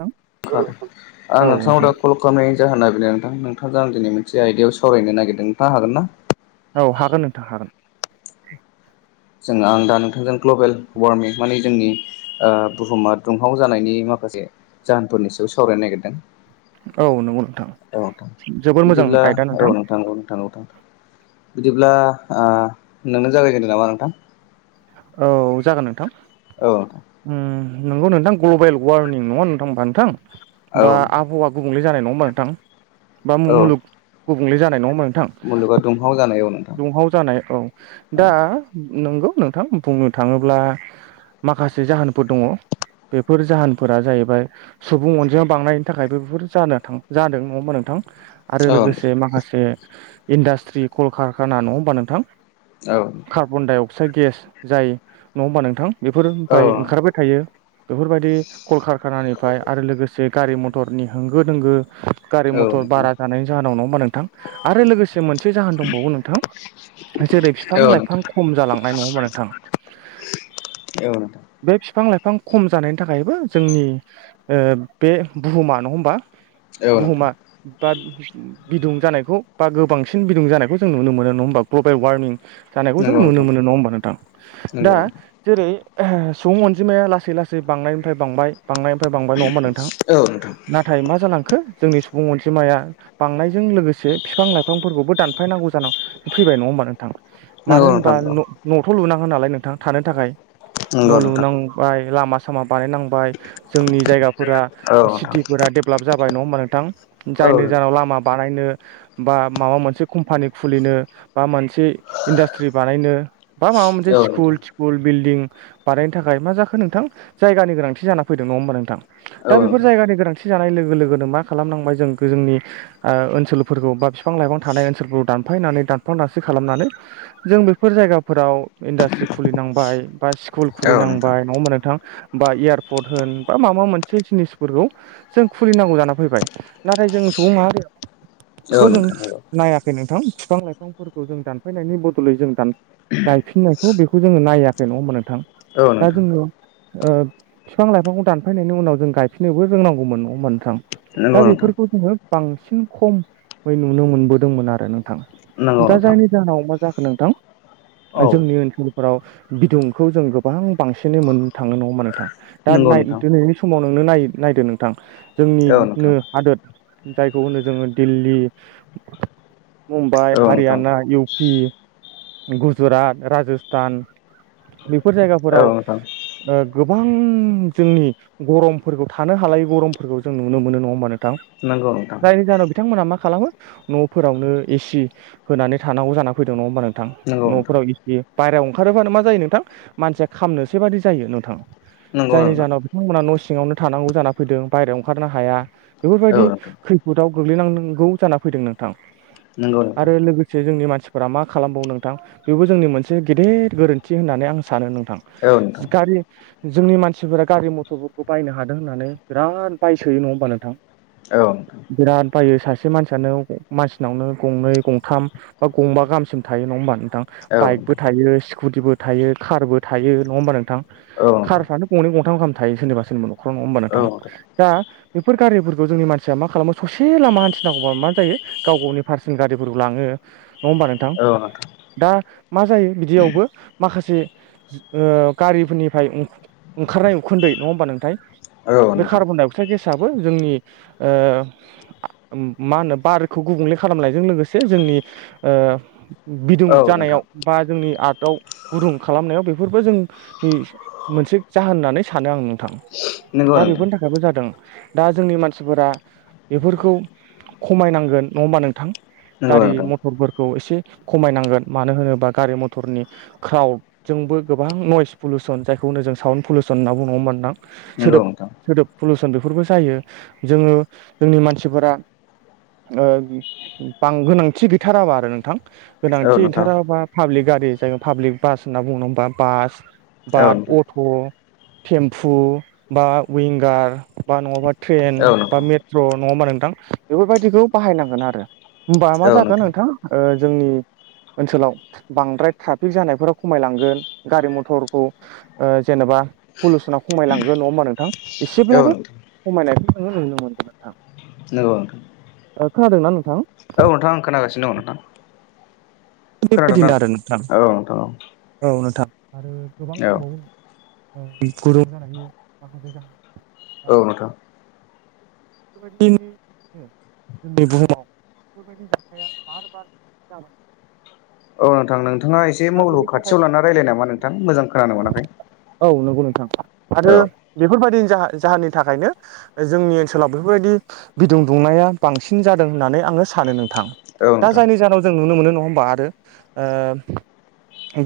नोंथां आं औ नोंथांनाव नोंथां दा कल खालामनायनि जाहोना। नोथां नोंथां जों आं दिनै मोनसे आयदायाव सावरायनो नागिरदों नोंथांजों हागोन ना? औ हागोन नोंथां हागोन जोङो आं दा नोंथांजों ग्लबेल वारमिं मानिे जोंनि बुहुमा दुंहाव जानायनि माखासे जाहोनफोरनि सायाव सावरायनो नागिरदों औ नंगौ नोंथां औ जोबोर मोजां बिदिब्ला आयदा औ नोंथां नोंखौ [unintelligible] बिदिब्ला नोंनो जागायजेनदो नामा नोंथां औ जागोन नोंथां औ उम नंगौ नोंथां ग्लबेल वार्मिं नङा नोंथां बा नोंथां औ बा नोंथां आबहावा गुबुंले जानाय नङा होनबा नोंथां बा औ मुलुग गुबुंले जानाय नङा होन मुलुगा दुंहाव जानाय औ नोंथां दुंहाव जानाय औ औ दा नंगौ नों नोंथां बुंनो थाङोब्ला माखासे जाहोनफोर दङ बेफोर जाहोनफोरा जाहैबाय सुबुं अनजिया बांनायनि थाखायबो बेफोर जानो जादों नङा होनबा नोंथां आरो औ नोंथां लोगोसे माखासे इन्डास्ट्रि कलकारखाना नङा होमबा नोंथां औ फिसा गेस जाय नङा होनबा नोंथां औ बेफोरनिफ्राय ओंखारबाय थायो बेफोरबायदि कलकारखानानिफ्राय आरो लोगोसे गारि मथरनि होंगो दोंगो गारि मथर बारा नोंथां जानायनि जाहोनाव नङा होमबा नोंथां आरो लोगोसे मोनसे जाहोन दंबावो नोंथां जेरै औ बिफां लाइफां खम जालांनाय नङा होमबा नोंथां बे नोंथां बिफां लाइफां खम जानायनि थाखायबो जोंनि ओ बे बुहुमा नङा होमबा औ नोंथां बुहुमा बा बिदुं जानायखौ बा गोबांसिन बिदुं जानायखौ जों नुनो मोनो नङा होमबा ग्ल'बेल वार्मिं जानायखौ जों नंगौ नुनो नोंथां मोनो नङा होमबा नोंथां नंगौ दा नोंथां जेरै सुबुं अनजिमाया लासै लासै बांनायनिफ्राय बांबाय बांनायनिफ्राय बांबाय नङा होनबा नोंथां औ नोंथां नाथाय मा जालांखो जोंनि सुबुं अनजिमाया बांनायजों लोगोसे बिफां लाइफांफोरखौबो दानफायनांगौ जानानै फैबाय नङा होमबा हबा नोंथां मानो नंगौ होनबा नोंथां औ न'थ' लुनांगोन नालाय नोंथां थानो थाखाय नंगौ न' नोंथां लुनांबाय लामा सामा बानायनांबाय जोंनि जायगाफोरा औ नोंथां सिटिफोरा डेभेलप जाबाय नङा हबा नोंथां औ जायनो नोंथां गोजानाव लामा बानायनो बा माबा मोनसे कम्पानि खुलिनो बा मोनसे इन्डास्ट्रि बानायनो बा माबा मोनसे औ नोंथां स्कुल थिकुल बिल्डिं बानायनो थाखाय मा जाखो नोंथां जायगानि गोनांथि जाना फैदों नङा होमबा नोंथां दा औ बेफोर जायगानि गोनांथि जानाय लोगो लोगोनो मा खालामनांबाय जों जोंनि ओनसोलफोरखौ बा फि बिफां लाइफां थानाय ओनसोलफोर दानफायनानै दानफां दानस्रि खालामनानै जों बेफोर जायगाफोराव इन्डास्ट्रि खुलिनांबाय बा स्कुल नोंथां खुलिनांबाय नङा होमबा नोंथां बा एयारपर्ट होन बा माबा मोनसे जिनिसफोरखौ जों खुलिनांगौ जाना फैबाय नाथाय जों सुबुं माहारिया औ बेखौ जों नोंथां नंगौ नायाखै नोंथां बिफां लाइफांफोरखौ जों दानफायनायनि बदलै जों दान गायफिननायखौ बेखौ जोङो नायाखै नङा होमबा नोंथां औ दा नोंथां जोङो ओ बिफां लाइफांखौ दानफायनायनि उनाव जों गायफिननोबो रोंनांगौमोन नङा होमबा नोंथां दा नंगौ नोंथां बेफोरखौ जोङो बांसिन खमै नुनो मोनबोदोंमोन आरो नों थां नंगौ दा नोंथां जायनि जाहोनाव मा जाखो नोंथां औ जोंनि ओनसोलफोराव बिदुंखौ जों गोबां बांसिनै मोननो थाङो नङा मा नोंथां दा नंगौ नोंथां दिनैनि समावनो नोनाय नायदो नोंथां औ जोंनिनो नोंथां हादोर जायखौ होनो जोङो दिल्ली मुम्बाइ औ नोंथां हारियाना इउ पि गु गुजरात राजस्थान बेफोर औ जायगाफोराव नोंथां गोबां जोंनि गरमफोरखौ थानो हालायै गरमफोरखौ जों नुनो मोनो नङा होमबा‌ नों थां नंगौ नोंथां जायनि जाहोनाव बिथांमोना मा खालामो न'फोरावनो एसि होनानै थानांगौ जाना फैदों नङा होमबा नोंथां नंगौ नोंथां न'फोराव इसे बायह्रायाव ओंखारोब्लानो मा जायो नोंथां मानसिया खामनोसै बादि जायो नोंथाङा नंगौ जायनि नोंथां जाहोनाव बिथांमोना न' सिङावनो थानांगौ जाना फैदों बायह्रायाव ओंखारनो हाया औ बेफोरबायदि नोंथां खैफोदाव गोग्लैनांगौ जाना फैदों नोंथां नंगौ नोंथां आरो लोगोसे जोंनि मानसिफोरा मा खालामबावो नों थां बेबो जोंनि मोनसे गेदेर गोरोन्थि होननानै आं सानो नोंथां औ नोंथां गारि जोंनि मानसिफोरा गारि मथरफोरखौ बायनो हादों होननानै बिराद बायसोयो नङा होमबा नोंथां औ नोंथां बिराद बायो सासे सासे मानसियानो मानसिनावनो गंनै गंथाम बा गंबा गाहामसिम थायो नङा होमबा नोंथां औ बाइकबो नोंथां थायो स्कुटिबो थायो कारबो थायो नङा होमबा नोंथां औ नोंथां औ नोंथां कारफ्रानो गंनै गंथामाम थायो सोरनिबा सोरनिबा न'खराव नङा होमबानोा औ थाङा नोंथां दा बेफोर गारिफोरखौ जोंनि मानसिया मा खालामो ससे लामा हान्थिनांगौबा मा जायो गाव गावनि पार्सनेल गारिफोरखौ लाङो नङा होमबा नोंथां औ दा मा जायो बिदियावबो माखासे गारिफोरनिफ्राय ओंखारनाय उखुदै नङा होमबा नोंथाय बे नोंथां कार्डनडाइ अक्षाइद गेस सबो जोंनि मा होनो बारखौ गुबुंले खालामनायजों लोगोसे जों जोंनि बिदुं औ नोंथां जानायाव बा जोंनि आर्ट दाउ गुदुं खालामनायाव बेफोरबो जोंनि मोनसे जाहोन होननानै सानो आं नोंथां नंगौ दा नोंथां बेफोरनि थाखायबो जादों दा जोंनि मानसिफोरा बेफोरखौ खमायनांगोन नङा होमबा नोंथां नंगौ गारि नोंथां मथरफोरखौ एसे खमायनांगोन मानो होनोबा गारि मथरनि क्राउदजोंबो गोबां नयस पलुसन जायखौनो जों साउन्ड पलुसन होनना ब बुंङां नंगौ सोदोब नोंथां सोदोब पलुसन फोरबो जायो जोङो जोंनि मानसिफोरा बां गोनांथि गैथाराबा आरो नोंथां औ थि नोंथां ओंथाराबा पाब्लिक गारि जों पाब्लिक बास होनना बुङो नङा होमबा बास बा औ नोंथां अट थेमफु बा विंगार बा नङाबा ट्रेन औ बा नोंथां मेट्र नङा होमबा नोंथां बेफोरबायदिखौ बाहायनांगोन आरो होमबा मा जाखोन नोंथां जोंनि ओनसोलाव बांद्राय ट्राफिक जानायफोरा खमायलांगोन गारि मथरखौ जेनेबा पलुसनााव खमायलांगोन नङा होमबा नोंथां औ एसेब्लाबो नोंथां खमायनायखौ जोङो नुनो मोनगोन नोंथां नंगौ खोनादोंना नोंथां औ नोंथां आं खोनागासिनो दङ नोंथां खोनादोंना बेबायदिनो आरो नोंथां औ नोंथां औ औ नोंथां आरो गोबां औ दंबावो गुदुं जानायनि माखासे जाहोन दा औ नोंथां बेफोरबायदिनो जै बुहुमाव बेफोरबायदि जाथाय बार बार जाबाय औ नोंथां नोंथाङा एसे दा मलखौ बेनि थाखाय खाथियाव लानानानै रायलाय नामा नोंथां मोजां खोनानो मोनाखै [unintelligible] आरो औ बेफोरबायदि जाहोननि थाखायनो जोंनि ओनसोलाव बेफोरबायदि बिदुं दुंनाया बांसिन जादों होननानै आङो सानो नोंथां औ दा नोंथां जायनि जाहोनाव जों नुनो मोनो नङा होमबा आरो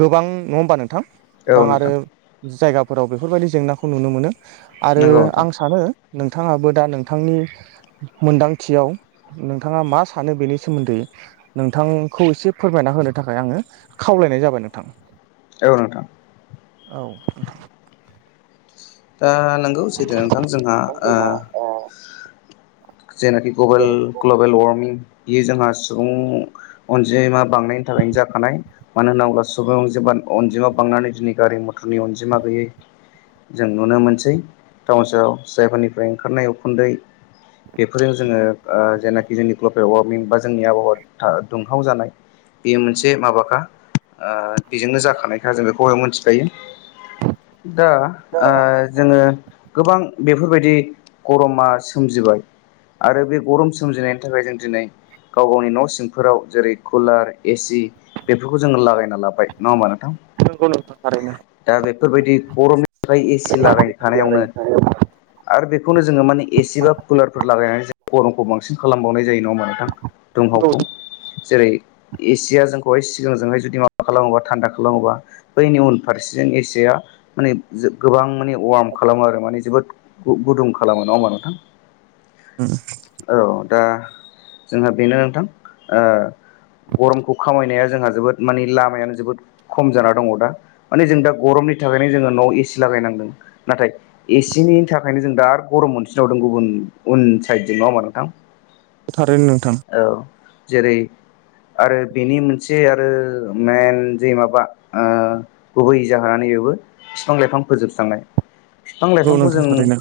गोबां नङा होमबा नोंथां औ गोबां आरो नोंथां जायगाफोराव बेफोरबायदि जेंनाखौ नुनो मोनो आरो नंगौ नोंथां आं सानो नोंथाङाबो दा नोंथांनि मोनदांथियाव नोंथाङा मा सानो बेनि सोमोन्दै नोंथांखौ एसे फोरमायना होनो थाखाय आङो खावलायनाय जाबाय नोंथां औ नोंथां। औ। दा नोंगौ सैथो नोंथां जोंहा। जेनाखि ग्लबेल ग्लबेल वारमिं बेयो जोंहा सुबुं अनजिमा बांनायनि थाखायनो जाखानाय मानो होनना बुङोब्ला सुबुं अनजिमा। अनजिमा बांनानै दिनै गारि मथरनि अनजिमा गैयै जों नुनो मोनसै टाउन सहाव जायफोरनिफ्राय ओंखारनाय उखुन्दै बेफोरजों जोङो ओ जेनाखि जोंनि ग्लपेल वा मिं बा जोंनि आबहावा था दुंहाव जानाय बेयो मोनसे माबाखा। ओ बेजोंनो जाखानायखा जों बेखौ मोनथिखायो। दा ओ जोङो गोबां बेफोर बायदि गरमा सोमजिबाय आरो बे गरम सोमजिनायनि थाखाय जों दिनै गाव गावनि न' सिंफोराव जेरै कुलार एसि बेफोरखौ जोङो लागायना लाबाय नङा होमबा नो नंगौ नो दा बेफोर बायदि गरमनि थाखाय एसि लागायनो थानायावनो। आरो बेखौनो जोङो माने एसि बा कुलार बायनानै गरमखौ जों बांसिन खालामबावनाय जायो नङा होमबा नोंथां दुंहावखौ जेरै एसिया जोंखौहाय सिगांजोंहाय जुदि माबा खालामोबा थान्दा खालामोबा बैनि उनफारसेजों एसिया माने जो गोबां माने वार्म खालामो आरो माने जोबोद गु-गुदुं खालामो नङा हबा नोंथां? [inaudible] औ दा जोंहा बेनो नोंथां ओ गरमखौ खामायनाया जोंहा जोबोद माने लामायानो जोबोद खम जाना दङ' दा माने जों दा गरमनि थाखायनो जोङो न'वाव एसि ला गायनांदों नाथाय एसेनि थाखायनो जों दा आरो गरम मोनफिनबावदों गुबुन उन साइदजों नङा होमबा नोंथां। थारैनो नोंथां औ जेरै आरो बेनि मोनसे आरो मेन जे माबा ओ गुबै जाहोननो नैबेवबो फिफां लाइफां फोजोबस्रांनाय बिफां नंगौ लाइफांखौ नोंथां जों थारैनो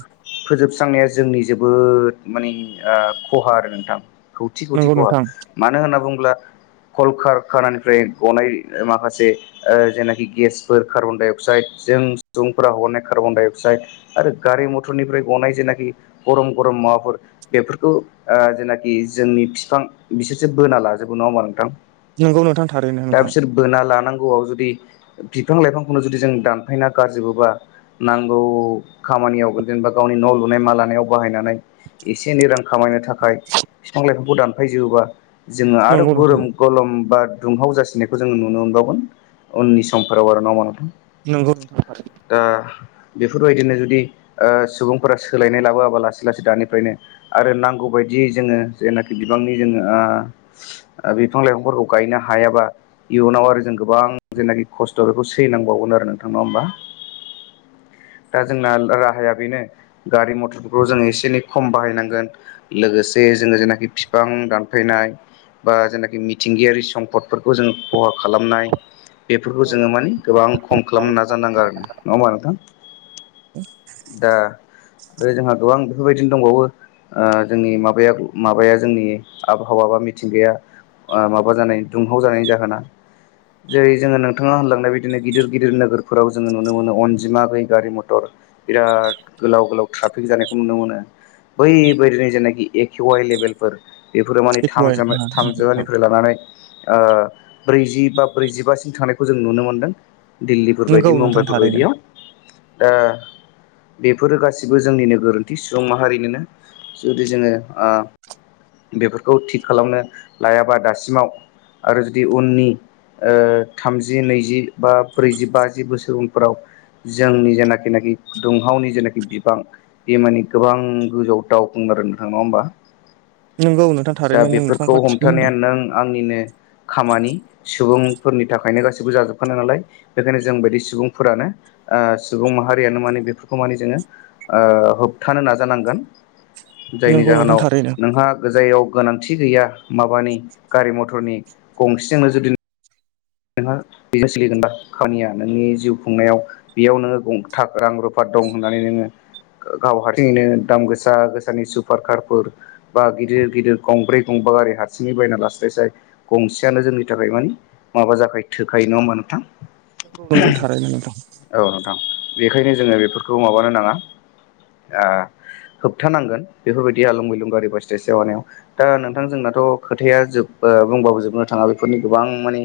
फोजोबस्रांनाया जोंनि जोबो बोद माने ओ खहा आरो नोंथां खौथि खौथि नंगौ खहा नोंथां मानो होनना बुङोब्ला कल-कारखानानिफ्राय गनाय माखासे ओ जेनाखि गेसफोर कार्बन-डाइ-अक्साइद जों सुबुंफोरा हगारनाय कार्बन-डाइ-अक्साइद आरो गारि मथरनिफ्राय गनाय जेनाखि गरम गरम माबाफोर बेफोरखौ ओ जेनाखि जोंनि फिफां बिसोरसो बोना लाजोबो नङा होमबा नोंथां? नंगौ नोंथां थारैनो दा नोंथां बिसोर बोना लानांगौआव जुदि बिफां लाइफांखौनो जुदि जों दानफायना गारजोबोबा नांगौ खामानियाव जेनेबा गावनि न' लुनाय मा लानायाव बाहायनानै एसे एनै रां खामायनो थाखाय बिफां लाइफांखौ दानफायजोबा जोङो आरो नंगौ नोंथां गरम खलम बा दुंहाव जासिनायखौ जोङो नुनो मोनबावगोन उननि समफोराव आरो नङा होमा नोंथां। नंगौ [unintelligible] आरो बेफोर बायदिनो जुदि सुबुंफोरा सोलायनाय लाबोया बा लासै लासै दानिफ्रायनो आरो नांगौ बायदियै जोङो जेनाखि बिबांनि जोङो ओ। ओ बिफां लाइफांफोरखौ गायनो हायाबा इयुनाव आरो जों गोबां जेनाखि खस्थ' बेखौ सैनांबावगोन आरो नोंथां नवा होमबा। [inaudible] दा जोंना ला-राहाया बेनो गारि मथर खौ जोङो एसे एनै खम बाहायनांगोन लोगोसे जोङो जेनाखि फिफां दानफायनाय बा जेनाखि मिथिंगायारि सम्पदफोरखौ जों खहा खालामनाय बेफोरखौ औ जोङो मोन गोबां खम खालामनो नाजानांगोन आरो नङा होमबा नोंथां? दा ओ जोंहा फां बेफोर बायदिनो दंबावो ओ जोंनि माबाया माबाया जोंनि आबहावा बा मिथिंगाया ओ माबा जानाय दुंहाव जानायनि जाहोना जेरै जोङो नोंथाङा होनलांनाय बिदिनो गिदिर गिदिर नोगोरफोराव जोङो नुनो मोनो अनजिमा गै गारि मथर बिराद गोलाव गोलाव ट्राफिक जानाय नुनो मोनो बैबायदिनो जेनाखि एकेवाइ लेभेलफोर बेफोरो माने एखौहाय थामजोमै नोंथां थामजिमानिफ्राय लानानै ब्रैजि बा ब्रैजिबासिम थांनायखौ जों नुनो मोनदों दिल्लीफोर नोंगौ बायदि नोंथां मुम्बाइफोर थारैनो बायदियाव दा बेफोरो गासिबो जोंनि गोरोनथि सुबुं माहारिनोनो जुदि जोङो बेफोरखौ थिग खालामनो लायाबा दासिमाव आरो जुदि उननि थामजि नैजि बा ब्रैजि बाजि बोसोर उनफोराव जोंनि जेनाखिनाखि दुंहावनि जेनाखि बिबां बे माने गोबां गोजौ दावखुंगारो नोंथां नङा होमबा नोंगौ नोंथां दा थारैनो नोंथां बेफोरखौ गासिखौनो हमथानाया होनदों नों आंनिनो खामानि सुबुंफोरनि थाखायनो गासिबो जाजोबखानाय नालाय बेखायनो जोंबायदि सुबुंफोरानो सुबुं माहारि बेफोरखौ माने जोङो होबथानो नाजानांगोन जायनि नोंगौ नोंथां जाहोनाव थारैनो नोंहा गोजायाव गोनांथि गैया माबानि गारि मथरनि गंसेजोंनो जुदि नोंहा बेजों सोलिगोन दा खामानिया नोंनि जिउ खुंनायाव बेयाव नोङो गंथ रां रुफा दं होननानै नोङो गाव हारसिङैनो दाम गोसा गोसानि सुपार कारफोर बा गिदिर गिदिर गंब्रै गंब्र बा गारि हारसिङै बायना लास्लायसाय गंसेयानो जोंनि थाखाय मानिे माबा जाखायो थोखायो नङा होमबा नोंथां नंगौ थारैनो नोंथां औ नोंथां बेखायनो जोङो बेफोरखौ माबानो नाङा होबथानांगोन बेफोरबायदि आलुं गलुं गारि बासटे जवानायाव दा नोंथांजोंनाथ' खोथाया जोब बुंबाबो जोबनो थाङा बेफोरनि गोबां माने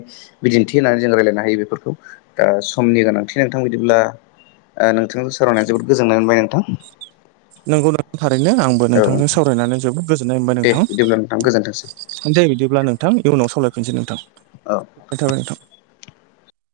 बिदिन्थि होननानै जों रायजलायनो हायो बेफोरखौ दा समनि गोनांथि नोंथां बिदिब्ला नोंथांजों सावरायनाया जोबोद गोजोननाय मोनबाय नोंथां नंगौ नोंथां थारैनो आंबो औ नोंथांजों नोंथां सावरायनानै जोबोद गोजोननाय मोनबाय दे बिदिब्ला गोजोनथोंसै नोंथां दे बिदिब्ला नोंथां इयुनाव सावलरायफिनसै नोंथां औ गोजोननाय थाबाय नोंथां